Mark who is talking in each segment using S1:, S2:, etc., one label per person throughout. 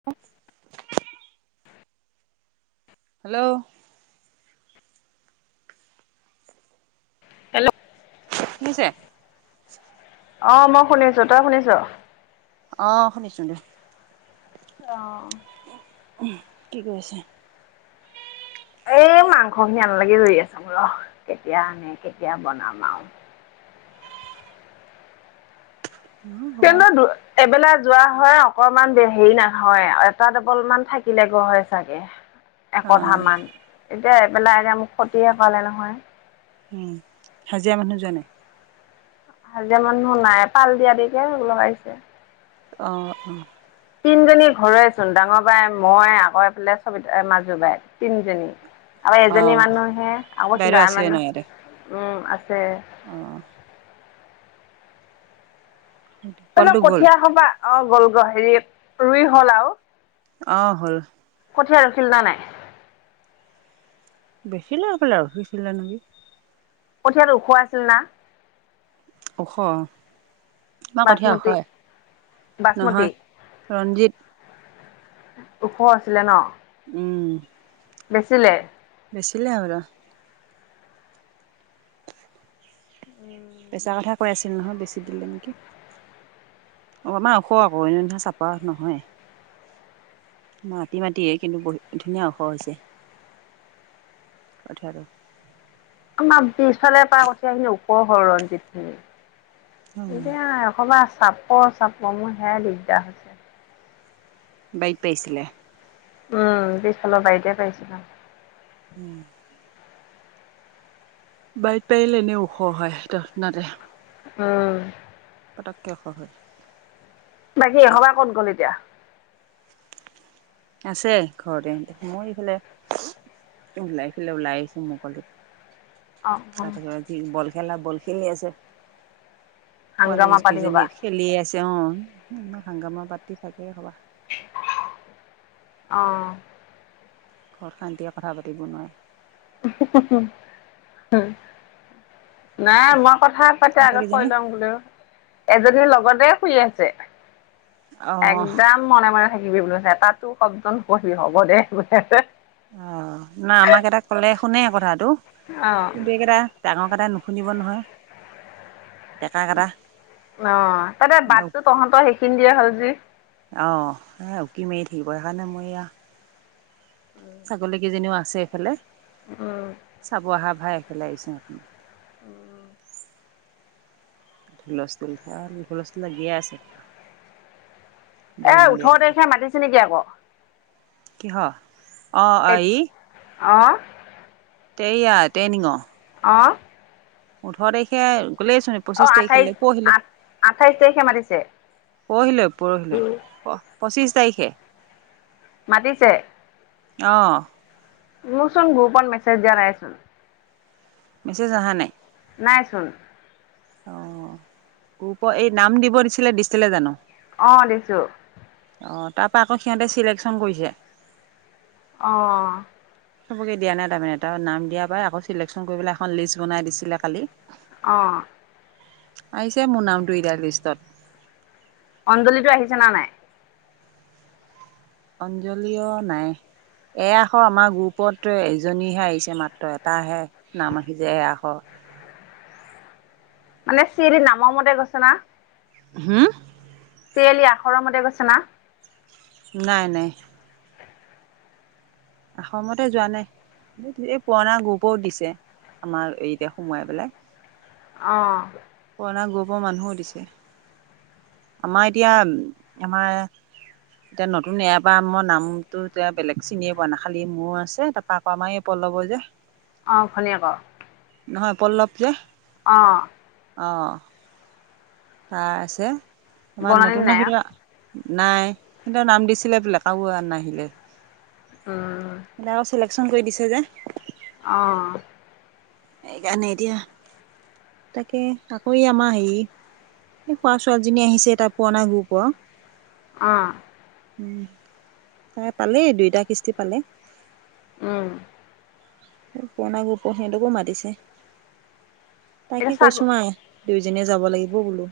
S1: [unintelligible] Hello.
S2: Hello.
S1: শুনিছে?
S2: অ', মই শুনিছোঁ, তই শুনিছ?
S1: অ', শুনিছোঁ দে।
S2: অ'।
S1: কি কৰিছে?
S2: মাংস [unintelligible] আছ ৰ কেতিয়া আনে কেতিয়া বনাম আৰু।
S1: নহয় কবা
S2: কিন্ত, এবেলা যোৱা হয় আৰু। অকণমান হেৰি নহয়, এটা ডবল মান থাকিলেগৈ হয় চাগে।
S1: অ
S2: একঠা মান, এতিয়া এবেলাই এতিয়া মোক ক্ষতিহে কৰালে নহয়।
S1: উম, হাজিৰা মানুহ যোৱা নাই?
S2: হাজিয়া মানুহ নাই, পাল দিয়া দিয়িকেই লগাইছে।
S1: অ', অ'।
S2: তিনিজনী ঘৰৰেই চোন, ডাঙৰ বাই মই আকৌ এইফালে চব, মাজু বাই, তিনিজনী। আকৌ
S1: অ
S2: এইজনী মানুহ হে, আকৌ কিবা
S1: বাইদেউ আছে ন
S2: মানুহ,
S1: ইয়াতে
S2: উম আছে।
S1: অ'। সেইটো
S2: কঠীয়া সোপা, অ', গ'লগৈ, হেৰি ৰুই হ'ল আৰু।
S1: অ', হ'ল।
S2: কঠিয়া আছিল না নাই
S1: বেছিলে হৈ পলাই আৰু সিঁছিলে নেকি
S2: কঠিয়া টো ওখ আছিল না
S1: ওখ তোমাৰ কঠীয়া ওখ
S2: বাচমতি বাচমতি
S1: নহয় ৰঞ্জিত।
S2: ওখ আছিলে ন
S1: উম
S2: বেছিলে
S1: বেছিলে হ'বলা
S2: উম
S1: পেচাৰ কথা কৈ আছিল নহয় বেছি দিলে নেকি। অ আমাৰ ওখ আকৌ এনেদিনা চাপ নহয়। মাটি মাটিয়েই এইখিনি কিন্তু বহুত ধুনীয়া ওখ হৈছে। কঠিয়া আৰু
S2: আমাৰ বিশফালে পৰা কঠিয়া আহি ওপৰহৰ ৰঞ্জিত খিনি
S1: অ
S2: এতিয়া এসবাৰ চাপ চাপ মোৰ সেয়াই দিগদাৰ হৈছে।
S1: বাৰীত পাইছিলে।
S2: উম পিছফালৰ বাৰীতে পাইছিলে।
S1: উম বাৰীত পাৰিলে এনে ওখ হয় ততসনাতে
S2: উম
S1: পটককৈ ওখ হয়।
S2: বাকী এসবাৰ ক'ত গ'ল এতিয়া
S1: আছে ঘৰতে মই এইফালে ওলাই সেইফলে ওলাই আহিছোঁ মকলিত।
S2: অ অ
S1: তাতেই বল খেলা বল খেলি আছে।
S2: হাংগামা
S1: পোৱালিছ
S2: পাতি
S1: কেইজনী
S2: হ'বা
S1: খেলি আছে অ আম হাগামা পাতি থাকে সবা
S2: অ
S1: ঘৰত শান্তিয়ে কথা পাতিব নোৱাৰে।
S2: হম নাই মই কথা পাতা
S1: ইহঁতে
S2: আগত কৈ
S1: কেইজনী
S2: লম বোলেও এজনীৰ লগতে শুই আছে
S1: অ
S2: একদম মনে মনে থাকিবি বুলি সেতাতো শব্দ নপঢ়ি হ'ব দেই বো
S1: অ না আমাৰ কেইটাক ক'লে শুনে কথাটো।
S2: অ
S1: কিন্তু এইকেইটা ডাঙৰ কেইটাই নুশুনিব নহয়। ডেকা কেইটা
S2: অ তাতে বাটটো তহঁতৰ সেইখিনি দিয়ে হ'ল যি
S1: অ এ উকি মাৰি থাকিব সেইকাৰণে মই এইয়া
S2: উম
S1: চাগলী কেইজনীও আছে এইফালে
S2: উম
S1: চাব অহা ভাই এইফালে আহিছোঁ
S2: উম
S1: হুলস্থুল ভাল হুলস্থুল লাগিয়ে আছে। বৰ
S2: এই ওঠৰ তাৰিখে মাতিছে নিকি আকৌ
S1: কিহৰ অঁ এই,
S2: অঁ
S1: তেয়িয়া তেইনিঙৰ,
S2: অ
S1: ওঠৰ তাৰিখে গ'লেই চোন।
S2: অ',
S1: পঁচিশ
S2: আঠাইশ
S1: তাৰিখলৈ পৰহিলৈ
S2: আঠ আঠাইশ তাৰিখে মাতিছে,
S1: পৰহিলৈ পৰহিলৈ প পঁচিছ তাৰিখে।
S2: মাতিছে
S1: অ
S2: মোৰ চোন গ্ৰুপত মেছেজ দিয়া নাইচোন।
S1: মেচেজ আহা নাই।
S2: নাই চোন
S1: অ গ্ৰূপ এই নাম দিব দিছিলে দিছিলে জানো।
S2: অ দিছো।
S1: অঁ তাৰপা আকৌ সিহঁতে চিলেকশ্যন কৰিছে।
S2: অ
S1: চবকে দিয়া নাই তাৰমানে নাম দিয়া পাই আকৌ চিলেকশন কৰি পেলাই এখন লিষ্ট বনাই দিছিলে কালি।
S2: অঁ
S1: আহিছে মোৰ নামটো এতিয়া লিষ্টত।
S2: অঞ্জলিটো আহিছে না নাই?
S1: অঞ্জলি অ নাই। এ আখৰৰ আমাৰ গ্ৰুপত এজনীহে আহিছে মাত্ৰ এটাহে। নাম আহিছে এ আখৰ।
S2: মানে চিৰিয়েলি নামৰ মতে গৈছে না?
S1: হোম,
S2: চিৰিয়েলি আখৰৰ মতে গৈছে না?
S1: নাই নাই। অআগৰৰ মতে যোৱা নাই এই পুৰণা গ্ৰোপও দিছে আমাৰ এইতে সোমোৱাই পেলাই।
S2: অ
S1: পুৰণা গ্ৰূপৰ মানুহো দিছে আমাৰ এতিয়া আমাৰ। এতিয়া নতুন এয়াপা মই নামটো এতিয়া বেলেগ চিনিয়ে পোৱা না খালি মোৰ আছে তাৰপ, পা আমাৰ এই পল্লবৰ যে,
S2: অ ভনীয়েকৰ,
S1: নহয় পল্লৱ যে,
S2: অ
S1: অ তাৰ আছে আমাৰ
S2: বৰ্ণালী
S1: নতুন
S2: নাই আ?
S1: ভিতৰত, নাই সিহঁতৰ নাম দিছিলে বোলে কাৰো নাম নাহিলে।
S2: উম
S1: নাম চিলেকছন কৰি দিছে যে।
S2: অ'
S1: সেইকাৰণে এতিয়া তাকে আকৌ এই আমাৰ হে, এই খোৱা ছোৱালজনী আহিছে এটা পুৰণা গ্ৰুপৰ।
S2: অ'
S1: তাই পালেই দুইটা কিস্তি পালে।
S2: উম।
S1: পুৰণা গোপ সিহঁতকো মাতিছে।
S2: এতিয়া
S1: তাকে
S2: ছাগ
S1: কৈছো [unintelligible] দুয়োজনীয়ে যাব লাগিব বোলো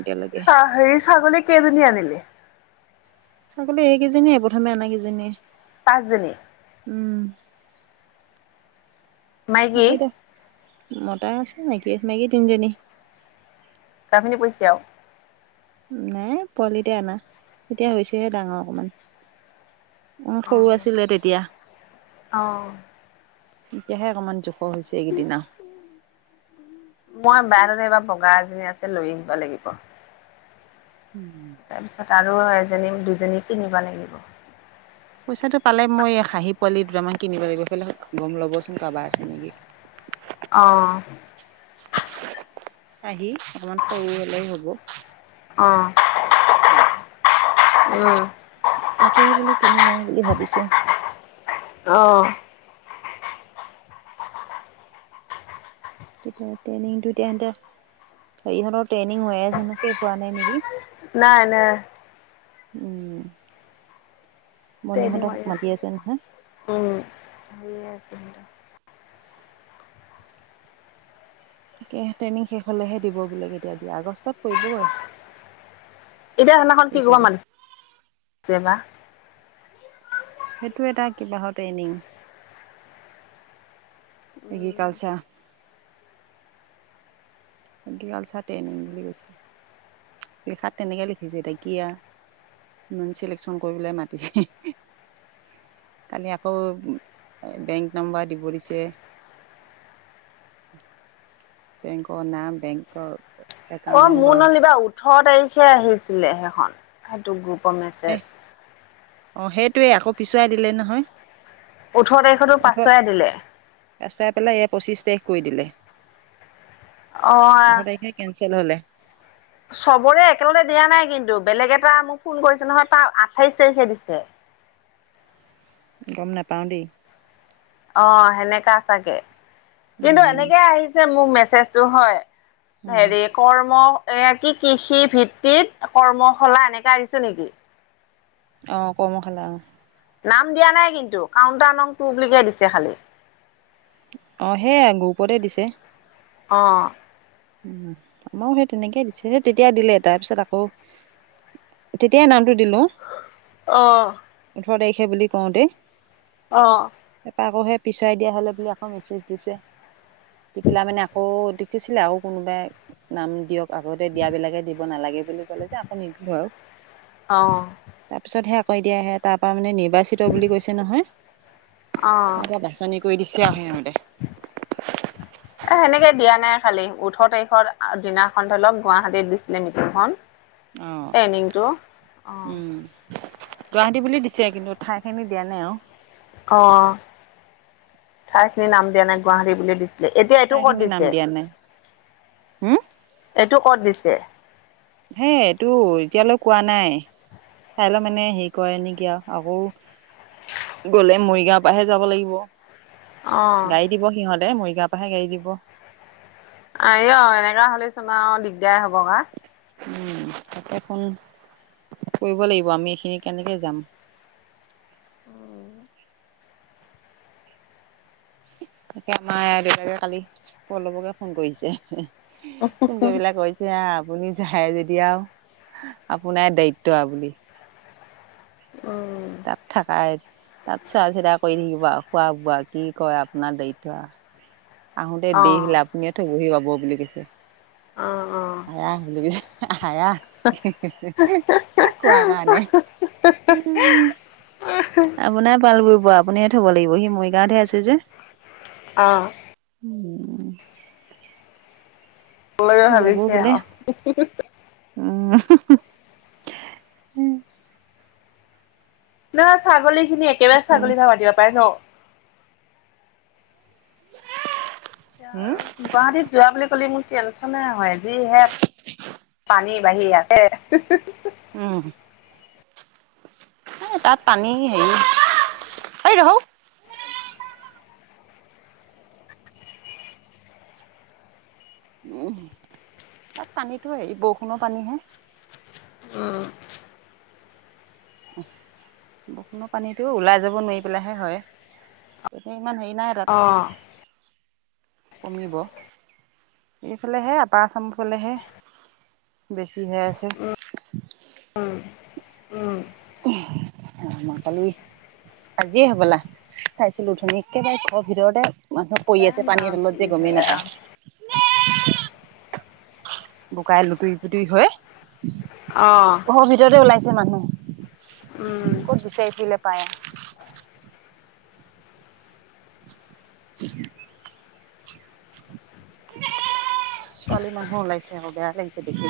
S1: এতিয়ালৈকে।
S2: ছা হেৰি ছাগলী কেইজনী আনিলি?
S1: ছাগলী এইকেইজনীয়ে, প্ৰথমে আনা কেইজনীয়ে।
S2: পাঁচজনী?
S1: উম আ,
S2: মাইকী
S1: কৈ দে, মতা আছে মাইকী, মাইকী তিনজনী।
S2: [unintelligible]
S1: নাই পোৱালিতে আনা, এতিয়া হৈছেহে ডাঙৰ অকমান। অ' সৰু আছিলে তেতিয়া।
S2: অ',
S1: এতিয়াহে অকমান জোখৰ হৈছে এইকেইদিনা।
S2: মই [unintelligible] এইবাৰ বগা এজনী আছে লৈ আহিব লাগিব।
S1: উম।
S2: তাৰপিছত আৰু এজনী, দুজনী কিনিব লাগিব।
S1: পইচাটো পালে মই খাহি পোৱালি দুটামান কিনিব লাগিব [unintelligible] ল'বচোন কাৰোবাৰ আছে নেকি।
S2: অ'।
S1: খাহি অকমান সৰু হ'লেও হ'ব।
S2: অ'। উম,
S1: তাকে বোলো কিনিম আৰু বুলি ভাবিছোঁ।
S2: অ'।
S1: তেতিয়া ট্ৰেইনিংটো [unintelligible] হেৰিহঁতৰ হৈ আছে, শেষ হোৱা নাই নেকি।
S2: নাই, নাই।
S1: উম। মণিহঁতক মাতি
S2: ট্ৰেইনিং
S1: আছে নহয়।
S2: হৈ আছে। উম।
S1: তাকে ট্ৰেমিং শেষ হ'লেহে দিব বোলে, কেতিয়া দিয়ে, আগষ্টত কৰিবগৈ।
S2: এতিয়া সিদিনাখন [unintelligible]
S1: সেইটো এটা কিবাহৰ ট্ৰেইনিং, এগ্ৰিকালচাৰ। এগ্ৰিকালচাৰ ট্ৰেইনিং বুলি কৈছে। লিখাত তেনেকে লিখিছে এতিয়া কি আ। ইমান চিলেকচন কৰি পেলাই মাতিছে। কালি আকৌ বেংক নাম্বাৰ দিব দিছে। বেংকৰ নাম, বেংকৰ একাউণ্ট
S2: অ' মোৰ
S1: নম্বৰ
S2: নলিবা ওঠৰ তাৰিখে আহিছিলে সেইখন, সেইটো গ্ৰুপৰ মে
S1: এ, অ'সেইটোৱে আকৌ পিছুৱাই দিলে নহয়।
S2: ওঠৰ তাৰিখৰটো পাছোৱাই দিলে।
S1: পাছোৱাই পেলাই এয়া পঁচিশ তাৰিখ কৰি দিলে। ওঠৰ
S2: অ'
S1: তাৰিখে কেনচেল হ'লে।
S2: চবৰে একেলগে দিয়া নাই কিন্তু বেলেগ এটা ফোন কৰিছে নহয় তাৰ আঠাইশ তাৰিখে দিছে।
S1: গম নাপাও দেই।
S2: অ' সেনেকা চাগে কিন্তু এনেকে আহিছে মোৰ মেছেজটো হয়। হেৰি কৰ্ম এ, কি কৃষি ভিত্তিত কৰ্মশালা এনেকা আহিছে নেকি?
S1: অ' কৰ্মশালা অ'।
S2: নাম দিয়া নাই কিন্তু কাউণ্টাৰ নং টু বুলিকে দিছে খালি।
S1: অ' সেয়া গ্ৰুপতে দিছে।
S2: অ'।
S1: অ' মইও সেই তেনেকে দিছে। তেতিয়া দিলে তাৰপিছত আকৌ তেতিয়াই নামটো দিলো
S2: অ'
S1: ওঠৰ তাৰিখে বুলি কওঁতেই
S2: অ'
S1: তাৰপৰা আকৌ সেই পিছুৱাই দিয়া হল বুলি আকৌ মেছেজ দিছে দি পেলা মানে আকৌ দেখিছিলে আৰু কোনোবাই নাম দিয়ক, আগতে দিয়াবিলাকে দিব নালাগে বুলি কলে যে আকৌ নিদিলো আৰু।
S2: অ'
S1: তাৰ পিছতে সেই আকৌ এতিয়া সে তাৰ পৰা মানে নিৰ্বাচ চিত বুলি কৈছে নহয়,
S2: অ'
S1: তাৰ পৰা বাছনি কৰি দিছে আৰু সিহঁতে।
S2: [inaudible] এ সেনেকে দিয়া নাই খালি, ওঠৰ তাৰিখৰ দিনাখন ধৰি লওক গুৱাহাটীত দিছিলে মিটিংখন
S1: অঁ
S2: ট্ৰেইনিংটো, অ'।
S1: গুৱাহাটী বুলি দিছে কিন্তু ঠাই খিনি দিয়া নাই আৰু।
S2: অ', ঠাই খিনি নাম দিয়া নাই গুৱাহাটী বুলি দিছে। এতিয়া এইটো ক'ত
S1: ঠাইখিনি নাম
S2: দিছে,
S1: দিয়া নাই হম,
S2: এইটো ক'ত দিছে।
S1: সেয়াইটো এতিয়ালৈ কোৱা নাই কাইলৈ মানে হেৰি কৰে নেকি আৰু, আকৌ গ'লে মৰিগাঁওৰ পৰাহে যাব লাগিব,
S2: অ
S1: গাড়ী দিব সিহঁতে, মৰিগাঁৱৰ পৰাহে গাড়ী দিব।
S2: আইও এনেকা হ'লেচোন আৰু দিগদাৰে হ'ব কা
S1: উম', তাকে ফোন কৰিব লাগিব, আমি এইখিনি কেনেকে যাম।
S2: উম'
S1: তাকে আমাৰ দেউতাকে কালি পল্লবকে ফোন কৰিছে ফোন কৰি পেলাই কৈ এতিয়া আপুনি যায় যদি আৰু আপোনাৰে দায়িত্ব বুলি
S2: অ'
S1: তাত থাকাই তাত চোৱা চিতা কৰি থাকিব আৰু খোৱা বোৱা কি কৰে আপোনাৰ দায়িত্ব আৰু আহোতে
S2: অ
S1: দেৰি হ'লে আপুনিয়ে থবহি পাব বুলি কৈছে।
S2: অ', অ'
S1: [unintelligible] আপোনাৰ পাল পৰিব
S2: অ
S1: আপুনিয়ে থ'ব লাগিব হি, মৰিগাঁৱতহে আছে যে।
S2: অ'।
S1: উম'
S2: [unintelligible]
S1: সি যাব
S2: ভাবিছে
S1: বোলে
S2: আৰু।
S1: উম'
S2: নহ ছাগলী খিনি একেবাৰে
S1: তাকে
S2: ছাগলী না [unintelligible] পাৰে ন।
S1: উম
S2: গুৱাহাটীত যোৱা বুলি ক'লে মোৰ টেনচনে হয় যিহে পানী বাঢ়ি আছে
S1: উম'। তাত পানী হেৰি [unintelligible] উম', তাত পানীটো হেৰি বৰষুণৰ পানীহে।
S2: উম,
S1: বৰষুনৰ পানীটো ওলাই যাব নোৱাৰি পেলাহে হয়, এতিয়া ইমান হেৰি
S2: অ',
S1: নাই [unintelligible] কমিব এইফালেহে আপাৰ আচামৰ ফালেহে বেছি হৈ আছে।
S2: উম, উম।
S1: [unintelligible] আজিয়ে হ'বলা, চাইছিলো অথনি একেবাৰে ঘৰৰ ভিতৰতে মানুহ পৰি আছে
S2: জানো
S1: পানীৰ
S2: আৰু
S1: তলত
S2: কি
S1: যে
S2: হয়
S1: গ'মেই নাপায়।
S2: আৰু।
S1: বোকাই লুটুৰি-পুটুৰি হৈ।
S2: অ'।
S1: ঘৰৰ ভিতৰতে ওলাইছে মানুহ
S2: উম,
S1: ক'ত বিচাৰিছিলে পায়। [inaudible] ছোৱালী মানুহ ওলাইছে আকৌ বেয়া লাগিছে দেখি।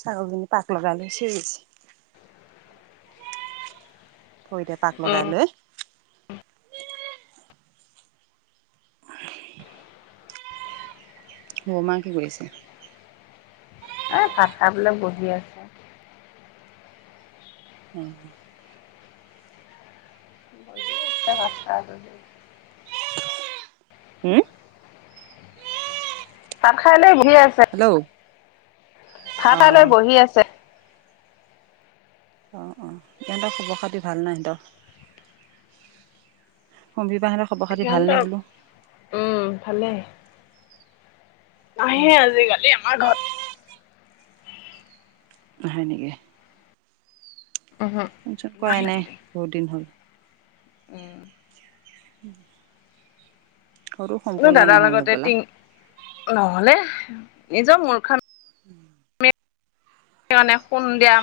S1: ছাগলজনী পাক লগাই লৈ [unintelligible] ভৰিতে পাক
S2: উম।
S1: লগাই লৈ। বৰমা কি কৰি আছে?
S2: এ ভাত খাই পেলাই বহি আছে।
S1: উম।
S2: [unintelligible]
S1: হুম
S2: ভাত খাই লৈ বহি আছে।
S1: হেল্ল'? অ
S2: ভাত খাই লৈ বহি আছে।
S1: অ', অ', ইহঁতৰ খবৰ-খাতি ভাল নে ইহঁতৰ? [unintelligible] ভালনে
S2: সিহঁতক
S1: বোলো
S2: উম, ভালেই। নাহে আজিকালি আমাৰ ঘৰত।
S1: নাহে নেকি?
S2: উহু,
S1: ফোনচোন কৰাই
S2: নাহে
S1: নাই
S2: আজিকালি।
S1: বহুত দিন হ'ল।
S2: উম।
S1: উম।
S2: দাদাৰ
S1: নহ'ল
S2: লগতে
S1: হ'বলা
S2: টিং নহ'লে নিজৰ মূৰ্খা
S1: উম।
S2: [unintelligible]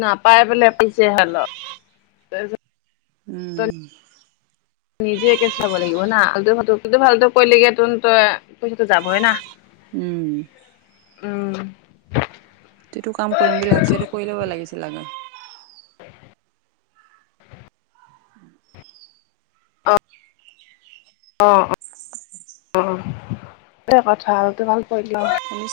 S2: নাপাই বোলে পিছে হ'ল তাৰপিচত
S1: উম।
S2: নিজে একে চাব লাগিব না [unintelligible] পইচাটো যাবই না।
S1: উম।
S2: উম।
S1: যিটো কাম কৰিম বুলি ভাবিছো সেইটো কৰি ল'ব লাগিছিল আগে।
S2: অ', অ', এই কথা আৰু তো ভাল কৰি ল
S1: আমি